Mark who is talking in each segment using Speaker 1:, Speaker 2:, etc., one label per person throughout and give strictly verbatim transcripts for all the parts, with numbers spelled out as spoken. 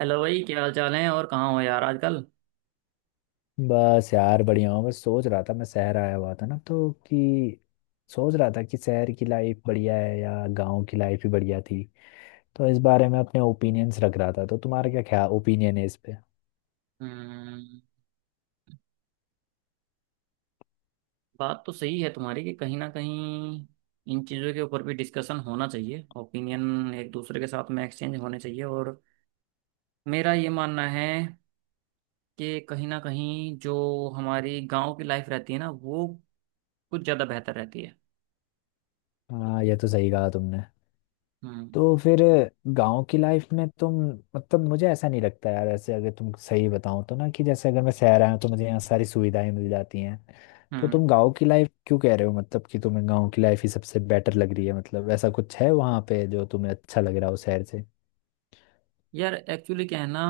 Speaker 1: Hello भाई, क्या हाल चाल है? और कहाँ हो यार आजकल?
Speaker 2: बस यार, बढ़िया हूँ। बस सोच रहा था, मैं शहर आया हुआ था ना तो कि सोच रहा था कि शहर की लाइफ बढ़िया है या गांव की लाइफ ही बढ़िया थी, तो इस बारे में अपने ओपिनियंस रख रहा था। तो तुम्हारा क्या क्या ओपिनियन है इस पे?
Speaker 1: हम्म, बात तो सही है तुम्हारी कि कहीं ना कहीं इन चीज़ों के ऊपर भी डिस्कशन होना चाहिए। ओपिनियन एक दूसरे के साथ में एक्सचेंज होने चाहिए। और मेरा ये मानना है कि कहीं ना कहीं जो हमारी गांव की लाइफ रहती है ना, वो कुछ ज़्यादा बेहतर रहती है।
Speaker 2: हाँ, ये तो सही कहा तुमने।
Speaker 1: हम्म।
Speaker 2: तो फिर गांव की लाइफ में तुम, मतलब मुझे ऐसा नहीं लगता यार, ऐसे अगर तुम सही बताओ तो ना, कि जैसे अगर मैं शहर आया हूँ तो मुझे यहाँ सारी सुविधाएं मिल जाती हैं। तो
Speaker 1: हम्म।
Speaker 2: तुम गांव की लाइफ क्यों कह रहे हो? मतलब कि तुम्हें गांव की लाइफ ही सबसे बेटर लग रही है, मतलब ऐसा कुछ है वहां पे जो तुम्हें अच्छा लग रहा हो शहर से?
Speaker 1: यार एक्चुअली क्या है ना,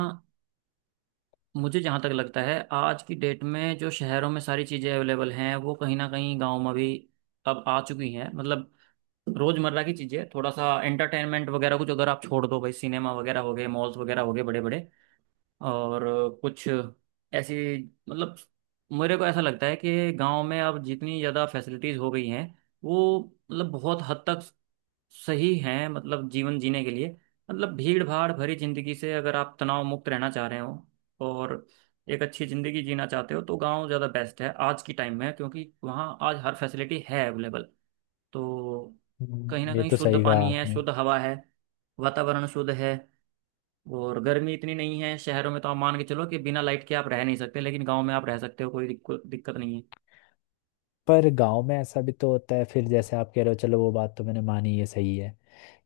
Speaker 1: मुझे जहाँ तक लगता है आज की डेट में जो शहरों में सारी चीज़ें अवेलेबल हैं वो कहीं ना कहीं गाँव में भी अब आ चुकी हैं। मतलब रोजमर्रा की चीजें, थोड़ा सा एंटरटेनमेंट वगैरह, कुछ अगर आप छोड़ दो भाई, सिनेमा वगैरह हो गए, मॉल्स वगैरह हो गए बड़े बड़े। और कुछ ऐसी, मतलब मेरे को ऐसा लगता है कि गांव में अब जितनी ज़्यादा फैसिलिटीज़ हो गई हैं, वो मतलब बहुत हद तक सही हैं, मतलब जीवन जीने के लिए। मतलब भीड़ भाड़ भरी जिंदगी से अगर आप तनाव मुक्त रहना चाह रहे हो और एक अच्छी ज़िंदगी जीना चाहते हो, तो गांव ज़्यादा बेस्ट है आज की टाइम में, क्योंकि वहाँ आज हर फैसिलिटी है अवेलेबल। तो कहीं
Speaker 2: हम्म,
Speaker 1: ना
Speaker 2: ये
Speaker 1: कहीं
Speaker 2: तो
Speaker 1: शुद्ध
Speaker 2: सही कहा
Speaker 1: पानी है,
Speaker 2: आपने।
Speaker 1: शुद्ध हवा है, वातावरण शुद्ध है। और गर्मी इतनी नहीं है। शहरों में तो आप मान के चलो कि बिना लाइट के आप रह नहीं सकते, लेकिन गांव में आप रह सकते हो, कोई दिक्कत दिक्कत नहीं है।
Speaker 2: पर गांव में ऐसा भी तो होता है फिर, जैसे आप कह रहे हो, चलो वो बात तो मैंने मानी, ये सही है,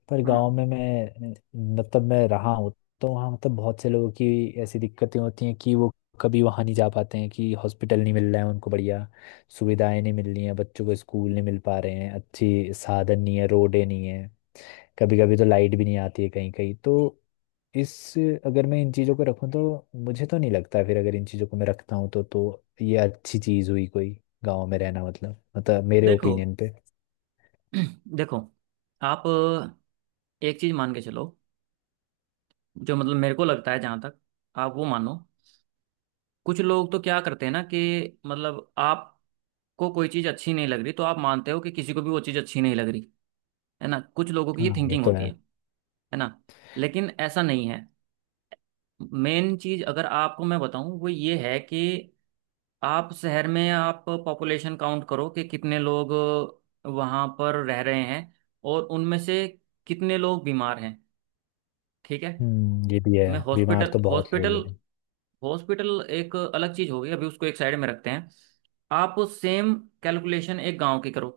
Speaker 2: पर गांव
Speaker 1: हम्म।
Speaker 2: में मैं, मतलब मैं रहा हूँ तो वहाँ, मतलब बहुत से लोगों की ऐसी दिक्कतें होती हैं कि वो कभी वहाँ नहीं जा पाते हैं, कि हॉस्पिटल नहीं मिल रहा है उनको, बढ़िया सुविधाएं नहीं मिल रही हैं, बच्चों को स्कूल नहीं मिल पा रहे हैं, अच्छी साधन नहीं है, रोडें नहीं है, कभी कभी तो लाइट भी नहीं आती है कहीं कहीं तो। इस अगर मैं इन चीज़ों को रखूं तो मुझे तो नहीं लगता फिर, अगर इन चीज़ों को मैं रखता हूँ तो तो ये अच्छी चीज़ हुई कोई, गांव में रहना, मतलब मतलब मेरे
Speaker 1: देखो,
Speaker 2: ओपिनियन पे।
Speaker 1: देखो आप एक चीज मान के चलो, जो मतलब मेरे को लगता है, जहां तक आप वो मानो, कुछ लोग तो क्या करते हैं ना, कि मतलब आपको कोई चीज अच्छी नहीं लग रही तो आप मानते हो कि किसी को भी वो चीज अच्छी नहीं लग रही। है ना, कुछ लोगों की ये
Speaker 2: हाँ, ये
Speaker 1: थिंकिंग
Speaker 2: तो
Speaker 1: होती
Speaker 2: है।
Speaker 1: है। है ना? लेकिन ऐसा नहीं है। मेन चीज अगर आपको मैं बताऊं वो ये है कि आप शहर में आप पॉपुलेशन काउंट करो कि कितने लोग वहां पर रह रहे हैं और उनमें से कितने लोग बीमार हैं। ठीक है?
Speaker 2: हम्म, ये भी है।
Speaker 1: मैं
Speaker 2: बीमार
Speaker 1: हॉस्पिटल,
Speaker 2: तो बहुत लोग
Speaker 1: हॉस्पिटल,
Speaker 2: हैं।
Speaker 1: हॉस्पिटल एक अलग चीज हो गई, अभी उसको एक साइड में रखते हैं। आप सेम कैलकुलेशन एक गांव की करो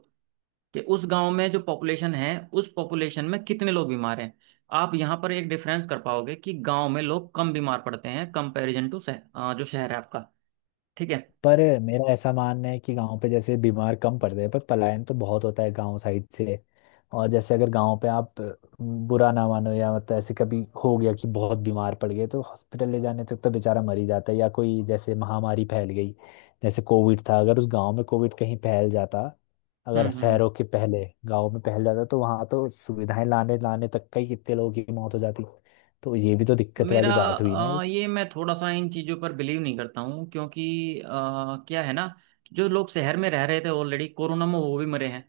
Speaker 1: कि उस गांव में जो पॉपुलेशन है, उस पॉपुलेशन में कितने लोग बीमार हैं। आप यहाँ पर एक डिफरेंस कर पाओगे कि गांव में लोग कम बीमार पड़ते हैं कंपैरिजन टू शह, अ, जो शहर है आपका। ठीक है?
Speaker 2: पर मेरा ऐसा मानना है कि गांव पे जैसे बीमार कम पड़ते हैं, पर पलायन तो बहुत होता है गांव साइड से। और जैसे अगर गांव पे आप, अ, बुरा ना मानो या मतलब ऐसे कभी हो गया कि बहुत बीमार पड़ गए, तो हॉस्पिटल ले जाने तक तो बेचारा मर ही जाता है, या कोई जैसे महामारी फैल गई, जैसे कोविड था। अगर उस गांव में कोविड कहीं फैल जाता, अगर
Speaker 1: हम्म। हम्म।
Speaker 2: शहरों के पहले गांव में फैल जाता, तो वहां तो सुविधाएं लाने लाने तक का ही कितने लोगों की मौत हो जाती। तो ये भी तो दिक्कत
Speaker 1: मेरा
Speaker 2: वाली बात हुई ना
Speaker 1: अ,
Speaker 2: एक।
Speaker 1: ये मैं थोड़ा सा इन चीज़ों पर बिलीव नहीं करता हूँ, क्योंकि अ, क्या है ना, जो लोग शहर में रह रहे थे ऑलरेडी कोरोना में वो भी मरे हैं।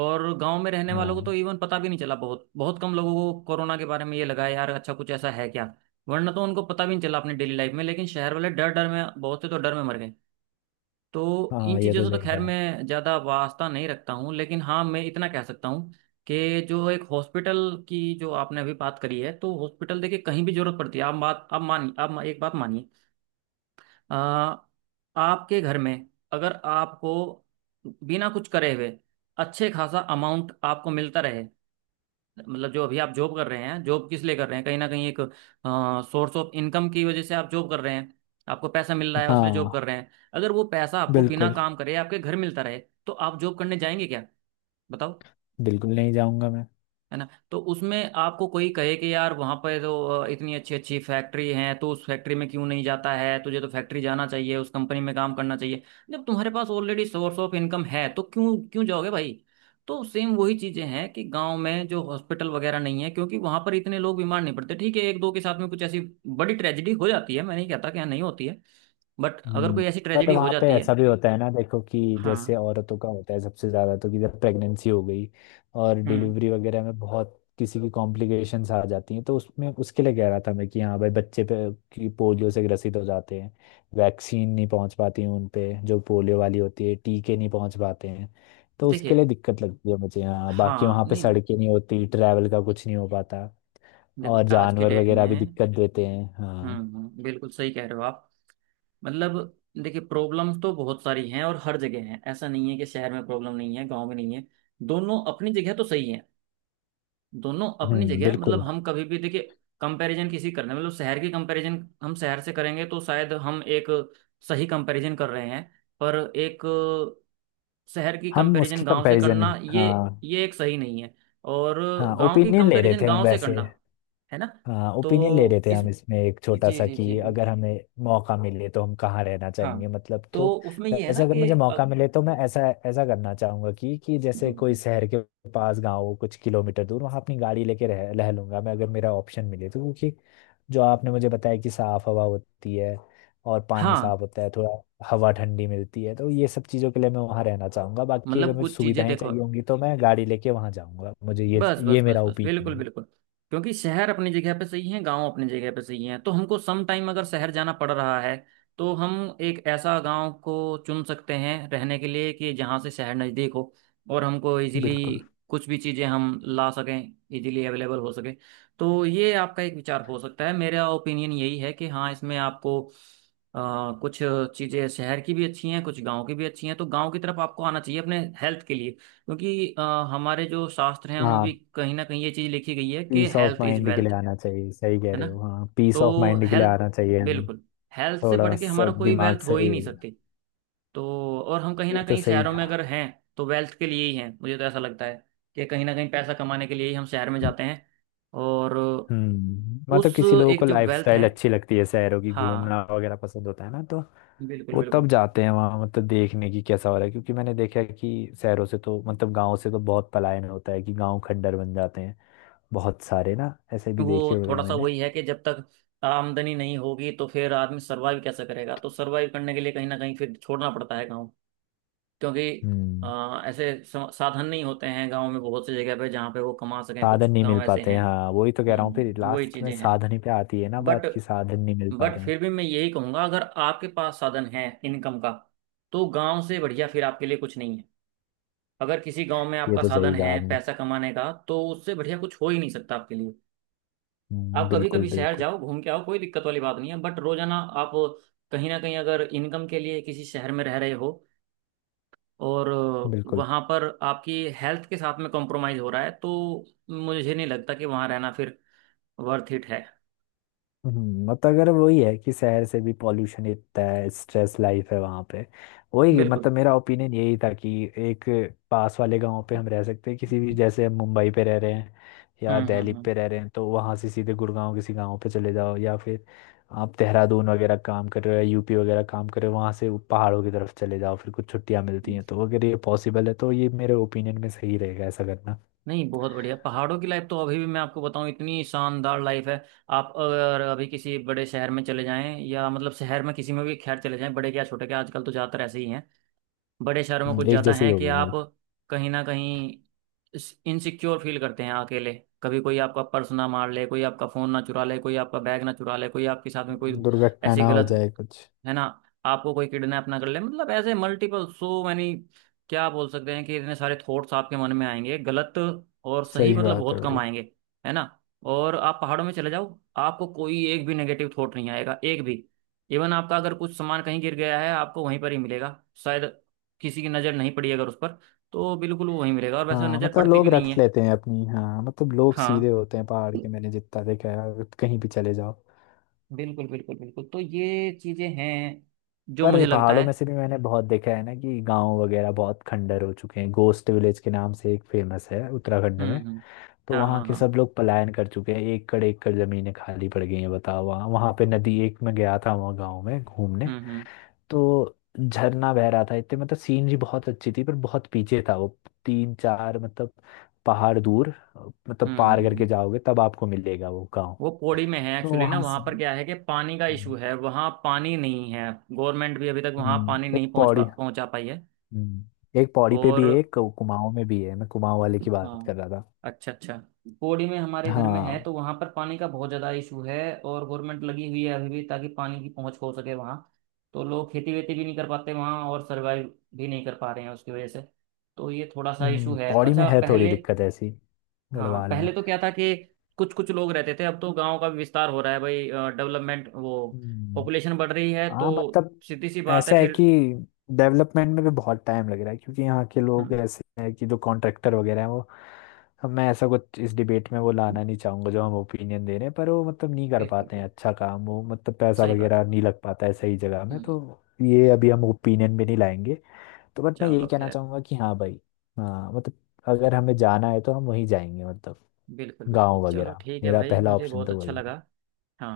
Speaker 1: और गांव में रहने वालों को
Speaker 2: हाँ।
Speaker 1: तो इवन पता भी नहीं चला। बहुत बहुत कम लोगों को कोरोना के बारे में ये लगा है, यार अच्छा कुछ ऐसा है क्या। वरना तो उनको पता भी नहीं चला अपने डेली लाइफ में। लेकिन शहर वाले डर डर में, बहुत से तो डर में मर गए। तो इन
Speaker 2: हाँ, ये
Speaker 1: चीज़ों
Speaker 2: तो
Speaker 1: से तो
Speaker 2: सही
Speaker 1: खैर
Speaker 2: कहा।
Speaker 1: मैं ज़्यादा वास्ता नहीं रखता हूँ, लेकिन हाँ मैं इतना कह सकता हूँ कि जो एक हॉस्पिटल की जो आपने अभी बात करी है, तो हॉस्पिटल देखिए कहीं भी जरूरत पड़ती है। आप बात, आप मानिए, आप एक बात मानिए, अ, आपके घर में अगर आपको बिना कुछ करे हुए अच्छे खासा अमाउंट आपको मिलता रहे, मतलब जो अभी आप जॉब कर रहे हैं, जॉब किस लिए कर रहे हैं? कहीं ना कहीं एक सोर्स ऑफ इनकम की वजह से आप जॉब कर रहे हैं। आपको पैसा मिल रहा है इसलिए जॉब कर
Speaker 2: हाँ,
Speaker 1: रहे हैं। अगर वो पैसा आपको बिना
Speaker 2: बिल्कुल।
Speaker 1: काम करे आपके घर मिलता रहे तो आप जॉब करने जाएंगे क्या? बताओ।
Speaker 2: बिल्कुल नहीं जाऊंगा मैं।
Speaker 1: है ना? तो उसमें आपको कोई कहे कि यार वहां पर तो अ, इतनी अच्छी अच्छी फैक्ट्री हैं, तो उस फैक्ट्री में क्यों नहीं जाता है, तुझे तो फैक्ट्री जाना चाहिए, उस कंपनी में काम करना चाहिए। जब तुम्हारे पास ऑलरेडी सोर्स ऑफ इनकम है तो क्यों क्यों जाओगे भाई? तो सेम वही चीजें हैं कि गांव में जो हॉस्पिटल वगैरह नहीं है, क्योंकि वहां पर इतने लोग बीमार नहीं पड़ते। ठीक है, एक दो के साथ में कुछ ऐसी बड़ी ट्रेजेडी हो जाती है, मैं नहीं कहता कि यहाँ नहीं होती है, बट अगर
Speaker 2: हम्म।
Speaker 1: कोई ऐसी
Speaker 2: पर
Speaker 1: ट्रेजेडी हो
Speaker 2: वहाँ पे
Speaker 1: जाती है।
Speaker 2: ऐसा भी होता है ना, देखो कि जैसे
Speaker 1: हाँ।
Speaker 2: औरतों का होता है सबसे ज़्यादा, तो कि जब प्रेगनेंसी हो गई और
Speaker 1: हम्म।
Speaker 2: डिलीवरी वगैरह में बहुत किसी की कॉम्प्लिकेशंस आ जाती हैं, तो उसमें, उसके लिए कह रहा था मैं, कि हाँ भाई, बच्चे पे कि पोलियो से ग्रसित हो जाते हैं, वैक्सीन नहीं पहुँच पाती हैं उन पे, जो पोलियो वाली होती है टीके नहीं पहुँच पाते हैं। तो उसके
Speaker 1: देखिए,
Speaker 2: लिए दिक्कत लगती है मुझे, हाँ। बाकी
Speaker 1: हाँ
Speaker 2: वहाँ पे
Speaker 1: नहीं,
Speaker 2: सड़कें नहीं होती, ट्रैवल का कुछ नहीं हो पाता,
Speaker 1: देखो
Speaker 2: और
Speaker 1: आज के
Speaker 2: जानवर
Speaker 1: डेट
Speaker 2: वगैरह भी
Speaker 1: में।
Speaker 2: दिक्कत देते हैं, हाँ।
Speaker 1: हम्म। हम्म, बिल्कुल सही कह रहे हो आप। मतलब देखिए प्रॉब्लम्स तो बहुत सारी हैं और हर जगह हैं, ऐसा नहीं है कि शहर में प्रॉब्लम नहीं है, गांव में नहीं है। दोनों अपनी जगह तो सही है। दोनों अपनी
Speaker 2: हम्म,
Speaker 1: जगह, मतलब
Speaker 2: बिल्कुल।
Speaker 1: हम कभी भी देखिए, कंपैरिजन किसी करने मतलब शहर की कंपैरिजन हम शहर से करेंगे तो शायद हम एक सही कंपैरिजन कर रहे हैं। पर एक शहर की
Speaker 2: हम
Speaker 1: कंपैरिजन
Speaker 2: उसकी
Speaker 1: गांव से
Speaker 2: कंपैरिजन,
Speaker 1: करना, ये
Speaker 2: हाँ।
Speaker 1: ये एक सही नहीं है। और
Speaker 2: हाँ,
Speaker 1: गांव की
Speaker 2: ओपिनियन ले रहे
Speaker 1: कंपैरिजन
Speaker 2: थे हम
Speaker 1: गांव से
Speaker 2: वैसे।
Speaker 1: करना। है ना?
Speaker 2: हाँ, ओपिनियन ले रहे
Speaker 1: तो
Speaker 2: थे
Speaker 1: इस,
Speaker 2: हम, इसमें एक छोटा
Speaker 1: जी
Speaker 2: सा
Speaker 1: जी जी,
Speaker 2: कि अगर हमें मौका मिले तो हम कहाँ रहना
Speaker 1: हाँ।
Speaker 2: चाहेंगे, मतलब।
Speaker 1: तो
Speaker 2: तो
Speaker 1: उसमें ये है ना
Speaker 2: वैसे अगर
Speaker 1: कि
Speaker 2: मुझे मौका
Speaker 1: अ,
Speaker 2: मिले तो मैं ऐसा, ऐसा करना चाहूंगा कि कि जैसे कोई
Speaker 1: हम्म,
Speaker 2: शहर के पास गाँव हो, कुछ किलोमीटर दूर, वहाँ अपनी गाड़ी लेके रह रह लूंगा मैं, अगर मेरा ऑप्शन मिले तो। क्योंकि जो आपने मुझे बताया कि साफ हवा होती है और पानी
Speaker 1: हाँ,
Speaker 2: साफ होता है थोड़ा, हवा ठंडी मिलती है, तो ये सब चीज़ों के लिए मैं वहाँ रहना चाहूंगा। बाकी अगर
Speaker 1: मतलब
Speaker 2: मुझे
Speaker 1: कुछ चीजें
Speaker 2: सुविधाएं
Speaker 1: देखो,
Speaker 2: चाहिए होंगी तो मैं गाड़ी लेके वहाँ जाऊंगा, मुझे ये
Speaker 1: बस बस
Speaker 2: ये
Speaker 1: बस
Speaker 2: मेरा
Speaker 1: बस,
Speaker 2: ओपिनियन
Speaker 1: बिल्कुल
Speaker 2: है।
Speaker 1: बिल्कुल। क्योंकि शहर अपनी जगह पे सही है, गांव अपनी जगह पे सही है, तो हमको सम टाइम अगर शहर जाना पड़ रहा है, तो हम एक ऐसा गांव को चुन सकते हैं रहने के लिए कि जहां से शहर नज़दीक हो और हमको इजीली
Speaker 2: बिल्कुल।
Speaker 1: कुछ भी चीज़ें हम ला सकें, इजीली अवेलेबल हो सके। तो ये आपका एक विचार हो सकता है। मेरा ओपिनियन यही है कि हाँ, इसमें आपको अ, कुछ चीज़ें शहर की भी अच्छी हैं, कुछ गांव की भी अच्छी हैं, तो गांव की तरफ आपको आना चाहिए अपने हेल्थ के लिए। क्योंकि अ, हमारे जो शास्त्र हैं उनमें भी
Speaker 2: हाँ,
Speaker 1: कहीं ना कहीं ये चीज लिखी गई है कि
Speaker 2: peace of
Speaker 1: health is
Speaker 2: mind के लिए
Speaker 1: वेल्थ।
Speaker 2: आना चाहिए, सही कह
Speaker 1: है ना?
Speaker 2: रहे हो, हाँ, पीस ऑफ
Speaker 1: तो
Speaker 2: माइंड के लिए
Speaker 1: हेल्थ,
Speaker 2: आना चाहिए हमें,
Speaker 1: बिल्कुल, हेल्थ से
Speaker 2: थोड़ा
Speaker 1: बढ़ के
Speaker 2: सा
Speaker 1: हमारा कोई
Speaker 2: दिमाग
Speaker 1: वेल्थ हो ही
Speaker 2: सही
Speaker 1: नहीं
Speaker 2: हो जाए।
Speaker 1: सकती। तो और हम कहीं ना
Speaker 2: ये तो
Speaker 1: कहीं
Speaker 2: सही
Speaker 1: शहरों में
Speaker 2: कहा।
Speaker 1: अगर हैं तो वेल्थ के लिए ही हैं, मुझे तो ऐसा लगता है कि कहीं ना कहीं पैसा कमाने के लिए ही हम शहर में जाते हैं। और
Speaker 2: हम्म मतलब
Speaker 1: उस,
Speaker 2: किसी लोगों
Speaker 1: एक
Speaker 2: को
Speaker 1: जो वेल्थ
Speaker 2: लाइफस्टाइल
Speaker 1: है,
Speaker 2: अच्छी लगती है शहरों की,
Speaker 1: हाँ,
Speaker 2: घूमना वगैरह पसंद होता है ना, तो
Speaker 1: बिल्कुल
Speaker 2: वो
Speaker 1: बिल्कुल।
Speaker 2: तब जाते हैं वहाँ, मतलब देखने की कैसा हो रहा है, क्योंकि मैंने देखा है कि शहरों से तो, मतलब गाँव से तो बहुत पलायन होता है, कि गाँव खंडर बन जाते हैं बहुत सारे ना, ऐसे भी देखे
Speaker 1: वो
Speaker 2: हुए हैं
Speaker 1: थोड़ा सा
Speaker 2: मैंने।
Speaker 1: वही है कि जब तक आमदनी नहीं होगी तो फिर आदमी सरवाइव कैसे करेगा? तो सरवाइव करने के लिए कहीं ना कहीं फिर छोड़ना पड़ता है गाँव, क्योंकि
Speaker 2: हम्म
Speaker 1: अ, ऐसे सा- साधन नहीं होते हैं गांव में बहुत सी जगह पे, जहाँ पे वो कमा सकें। कुछ
Speaker 2: साधन नहीं मिल
Speaker 1: गांव ऐसे
Speaker 2: पाते
Speaker 1: हैं।
Speaker 2: हैं, हाँ, वही तो कह रहा हूँ, फिर
Speaker 1: हम्म, वही
Speaker 2: लास्ट में
Speaker 1: चीजें हैं।
Speaker 2: साधन ही पे आती है ना बात,
Speaker 1: बट
Speaker 2: की साधन नहीं मिल पा
Speaker 1: बट
Speaker 2: रहे हैं।
Speaker 1: फिर भी मैं यही कहूंगा, अगर आपके पास साधन है इनकम का, तो गांव से बढ़िया फिर आपके लिए कुछ नहीं है। अगर किसी गांव में
Speaker 2: ये
Speaker 1: आपका
Speaker 2: तो
Speaker 1: साधन
Speaker 2: सही कहा
Speaker 1: है
Speaker 2: आपने।
Speaker 1: पैसा कमाने का, तो उससे बढ़िया कुछ हो ही नहीं सकता आपके लिए।
Speaker 2: हम्म,
Speaker 1: आप कभी
Speaker 2: बिल्कुल
Speaker 1: कभी शहर
Speaker 2: बिल्कुल
Speaker 1: जाओ, घूम के आओ, कोई दिक्कत वाली बात नहीं है, बट रोजाना आप कहीं ना कहीं अगर इनकम के लिए किसी शहर में रह रहे हो और
Speaker 2: बिल्कुल।
Speaker 1: वहाँ पर आपकी हेल्थ के साथ में कॉम्प्रोमाइज़ हो रहा है, तो मुझे नहीं लगता कि वहाँ रहना फिर वर्थ इट है।
Speaker 2: हम्म, मतलब अगर वही है कि शहर से भी पॉल्यूशन इतना है, स्ट्रेस लाइफ है वहाँ पे, वही,
Speaker 1: बिल्कुल।
Speaker 2: मतलब मेरा ओपिनियन यही था कि एक पास वाले गांव पे हम रह सकते हैं, किसी भी, जैसे हम मुंबई पे रह रहे हैं या
Speaker 1: हम्म
Speaker 2: दिल्ली
Speaker 1: हम्म हम्म।
Speaker 2: पे रह रहे हैं तो वहाँ से सीधे गुड़गांव किसी गांव पे चले जाओ, या फिर आप देहरादून वगैरह काम कर रहे हो या यूपी वगैरह काम कर रहे हो, वहाँ से वो पहाड़ों की तरफ चले जाओ, फिर कुछ छुट्टियाँ मिलती हैं तो। अगर ये पॉसिबल है तो ये मेरे ओपिनियन में सही रहेगा ऐसा करना।
Speaker 1: नहीं, बहुत बढ़िया। पहाड़ों की लाइफ तो अभी भी मैं आपको बताऊं इतनी शानदार लाइफ है। आप अगर अभी किसी बड़े शहर में चले जाएं, या मतलब शहर में किसी में भी खैर चले जाएं, बड़े क्या छोटे क्या, आजकल तो ज़्यादातर ऐसे ही हैं, बड़े शहरों में
Speaker 2: हम्म,
Speaker 1: कुछ
Speaker 2: एक
Speaker 1: ज़्यादा
Speaker 2: जैसे ही
Speaker 1: हैं
Speaker 2: हो
Speaker 1: कि
Speaker 2: गए हैं।
Speaker 1: आप कहीं ना कहीं इनसिक्योर फील करते हैं अकेले। कभी कोई आपका पर्स ना मार ले, कोई आपका फ़ोन ना चुरा ले, कोई आपका बैग ना चुरा ले, कोई आपके साथ में कोई
Speaker 2: दुर्घटना
Speaker 1: ऐसी
Speaker 2: ना हो
Speaker 1: गलत,
Speaker 2: जाए कुछ।
Speaker 1: है ना, आपको कोई किडनैप ना कर ले, मतलब ऐसे मल्टीपल, सो मैनी क्या बोल सकते हैं, कि इतने सारे थॉट्स आपके मन में आएंगे गलत। और सही
Speaker 2: सही
Speaker 1: मतलब
Speaker 2: बात
Speaker 1: बहुत
Speaker 2: है
Speaker 1: कम
Speaker 2: भाई।
Speaker 1: आएंगे। है ना? और आप पहाड़ों में चले जाओ, आपको कोई एक भी नेगेटिव थॉट नहीं आएगा, एक भी। इवन आपका अगर कुछ सामान कहीं गिर गया है, आपको वहीं पर ही मिलेगा शायद, किसी की नज़र नहीं पड़ी अगर उस पर, तो बिल्कुल वो वहीं मिलेगा, और वैसे
Speaker 2: हाँ,
Speaker 1: नज़र
Speaker 2: मतलब
Speaker 1: पड़ती भी
Speaker 2: लोग
Speaker 1: नहीं
Speaker 2: रख
Speaker 1: है।
Speaker 2: लेते हैं अपनी, हाँ, मतलब लोग
Speaker 1: हाँ,
Speaker 2: सीधे होते हैं पहाड़ के, मैंने जितना देखा है अगर कहीं भी चले जाओ।
Speaker 1: बिल्कुल बिल्कुल बिल्कुल। तो ये चीज़ें हैं जो मुझे
Speaker 2: पर
Speaker 1: लगता
Speaker 2: पहाड़ों
Speaker 1: है।
Speaker 2: में से भी मैंने बहुत देखा है ना कि गांव वगैरह बहुत खंडर हो चुके हैं, गोस्ट विलेज के नाम से एक फेमस है उत्तराखंड
Speaker 1: हम्म
Speaker 2: में।
Speaker 1: हम्म।
Speaker 2: तो
Speaker 1: हाँ
Speaker 2: वहाँ
Speaker 1: हाँ
Speaker 2: के
Speaker 1: हाँ।
Speaker 2: सब लोग पलायन कर चुके हैं, एकड़ एकड़ जमीनें खाली पड़ गई हैं, बताओ, वहाँ वहाँ पे नदी, एक में गया था वहाँ गाँव में घूमने,
Speaker 1: हम्म हम्म
Speaker 2: तो झरना बह रहा था, इतने, मतलब सीनरी बहुत अच्छी थी, पर बहुत पीछे था वो, तीन चार, मतलब पहाड़ दूर, मतलब
Speaker 1: हम्म। हम्म
Speaker 2: पार करके
Speaker 1: हम्म।
Speaker 2: जाओगे तब आपको मिलेगा वो गांव।
Speaker 1: वो पौड़ी में है
Speaker 2: तो
Speaker 1: एक्चुअली ना,
Speaker 2: वहां
Speaker 1: वहां
Speaker 2: से।
Speaker 1: पर क्या है कि पानी का इशू
Speaker 2: हम्म,
Speaker 1: है, वहां पानी नहीं है। गवर्नमेंट भी अभी तक वहां
Speaker 2: हम्म,
Speaker 1: पानी
Speaker 2: एक
Speaker 1: नहीं पहुंच
Speaker 2: पौड़ी,
Speaker 1: पा- पहुंचा पाई है।
Speaker 2: हम्म, एक पौड़ी पे
Speaker 1: और
Speaker 2: भी है, एक कुमाऊं में भी है, मैं कुमाऊं वाले की बात
Speaker 1: हाँ,
Speaker 2: कर रहा था।
Speaker 1: अच्छा अच्छा। पौड़ी में हमारे घर में है,
Speaker 2: हाँ।
Speaker 1: तो वहां पर पानी का बहुत ज्यादा इशू है। और गवर्नमेंट लगी हुई है अभी भी ताकि पानी की पहुंच हो सके वहां। तो लोग खेती वेती भी नहीं कर पाते वहां, और सरवाइव भी नहीं कर पा रहे हैं उसकी वजह से। तो ये थोड़ा सा इशू
Speaker 2: हम्म,
Speaker 1: है।
Speaker 2: पौड़ी में
Speaker 1: अच्छा,
Speaker 2: है थोड़ी
Speaker 1: पहले,
Speaker 2: दिक्कत ऐसी,
Speaker 1: हाँ
Speaker 2: गढ़वाल में।
Speaker 1: पहले तो क्या था कि कुछ कुछ लोग रहते थे, अब तो गांव का भी विस्तार हो रहा है भाई, डेवलपमेंट वो,
Speaker 2: हम्म।
Speaker 1: पॉपुलेशन बढ़ रही है, तो
Speaker 2: हाँ, मतलब
Speaker 1: सीधी सी बात है
Speaker 2: ऐसा है
Speaker 1: फिर।
Speaker 2: कि डेवलपमेंट में भी बहुत टाइम लग रहा है, क्योंकि यहाँ के लोग
Speaker 1: हम्म,
Speaker 2: ऐसे हैं कि जो कॉन्ट्रैक्टर वगैरह हैं वो, अब मैं ऐसा कुछ इस डिबेट में वो लाना नहीं चाहूंगा जो हम ओपिनियन दे रहे हैं, पर वो मतलब नहीं कर
Speaker 1: बिल्कुल
Speaker 2: पाते हैं
Speaker 1: बिल्कुल।
Speaker 2: अच्छा काम, वो मतलब पैसा
Speaker 1: सही बात
Speaker 2: वगैरह
Speaker 1: है।
Speaker 2: नहीं लग पाता है सही जगह में
Speaker 1: हम्म,
Speaker 2: तो। ये अभी हम ओपिनियन भी नहीं लाएंगे। तो बट मैं यही
Speaker 1: चलो
Speaker 2: कहना
Speaker 1: खैर।
Speaker 2: चाहूंगा कि हाँ भाई, हाँ, मतलब अगर हमें जाना है तो हम वहीं जाएंगे, मतलब
Speaker 1: बिल्कुल बिल्कुल,
Speaker 2: गाँव
Speaker 1: चलो
Speaker 2: वगैरह
Speaker 1: ठीक है
Speaker 2: मेरा
Speaker 1: भाई,
Speaker 2: पहला
Speaker 1: मुझे
Speaker 2: ऑप्शन
Speaker 1: बहुत
Speaker 2: तो
Speaker 1: अच्छा
Speaker 2: वही।
Speaker 1: लगा। हाँ,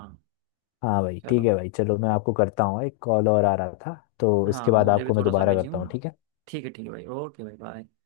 Speaker 2: हाँ भाई, ठीक
Speaker 1: चलो।
Speaker 2: है भाई, चलो, मैं आपको करता हूँ, एक कॉल और आ रहा था, तो इसके
Speaker 1: हाँ,
Speaker 2: बाद
Speaker 1: मुझे भी
Speaker 2: आपको मैं
Speaker 1: थोड़ा सा
Speaker 2: दोबारा
Speaker 1: बिजी
Speaker 2: करता हूँ,
Speaker 1: हूँ।
Speaker 2: ठीक है।
Speaker 1: ठीक है, ठीक है भाई, ओके भाई, बाय।